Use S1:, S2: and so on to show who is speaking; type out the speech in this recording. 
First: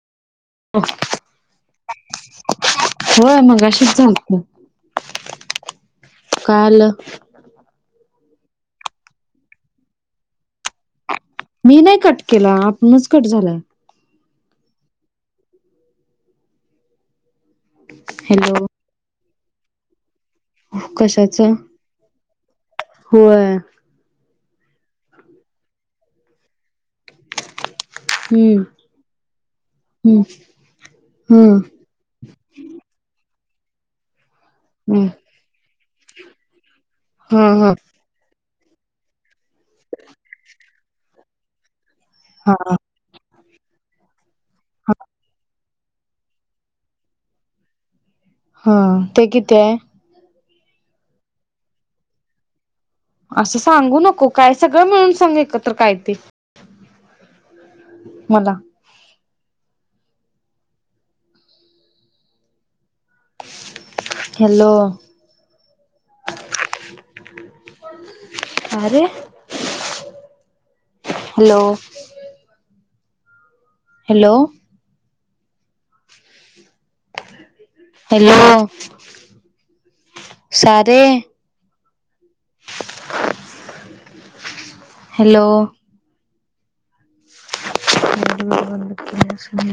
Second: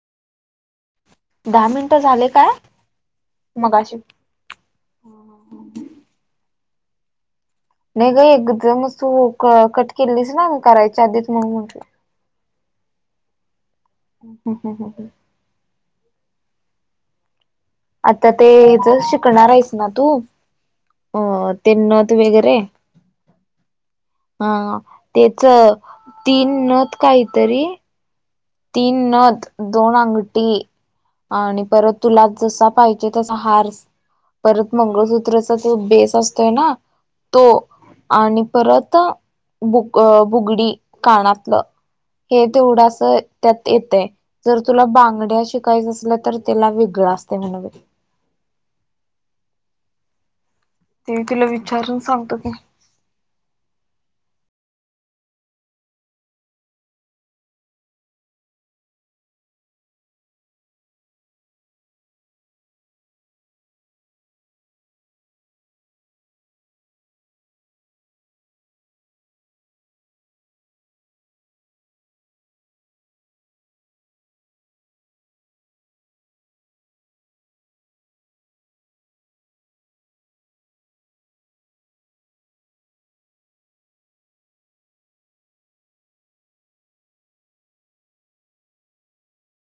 S1: दहा मिनिटं झाले काय
S2: होय मग अशीच
S1: मगाशी
S2: झालती काल
S1: नाही का एकदम तू कट केलीस ना करायच्या आधी
S2: मी नाही कट केला आपणच कट झालाय
S1: हा हा हा हा आता ते
S2: हॅलो
S1: ज शिकणार आहेस ना तू अ
S2: कशाच
S1: ते नथ वगैरे
S2: होय
S1: हा त्याच तीन नथ काहीतरी
S2: हम्म
S1: तीन नथ दोन
S2: हम्म
S1: अंगठी आणि
S2: हम्म
S1: परत तुला जसा पाहिजे तसा हार परत मंगळसूत्रचा तो बेस असतोय ना तो
S2: हा हा
S1: आणि परत बुग बुगडी कानातलं हे
S2: हा
S1: तेवढस त्यात येतय जर तुला बांगड्या श काहीच असलं तर त्याला वेगळं असते म्हण बाई
S2: हा ते किती आहे
S1: ते तिला विचारून सांगतो की
S2: असं सांगू नको काय सगळे मिळून सांग एकत्र काय ते मला हॅलो अरे हॅलो हॅलो हॅलो सारे हॅलो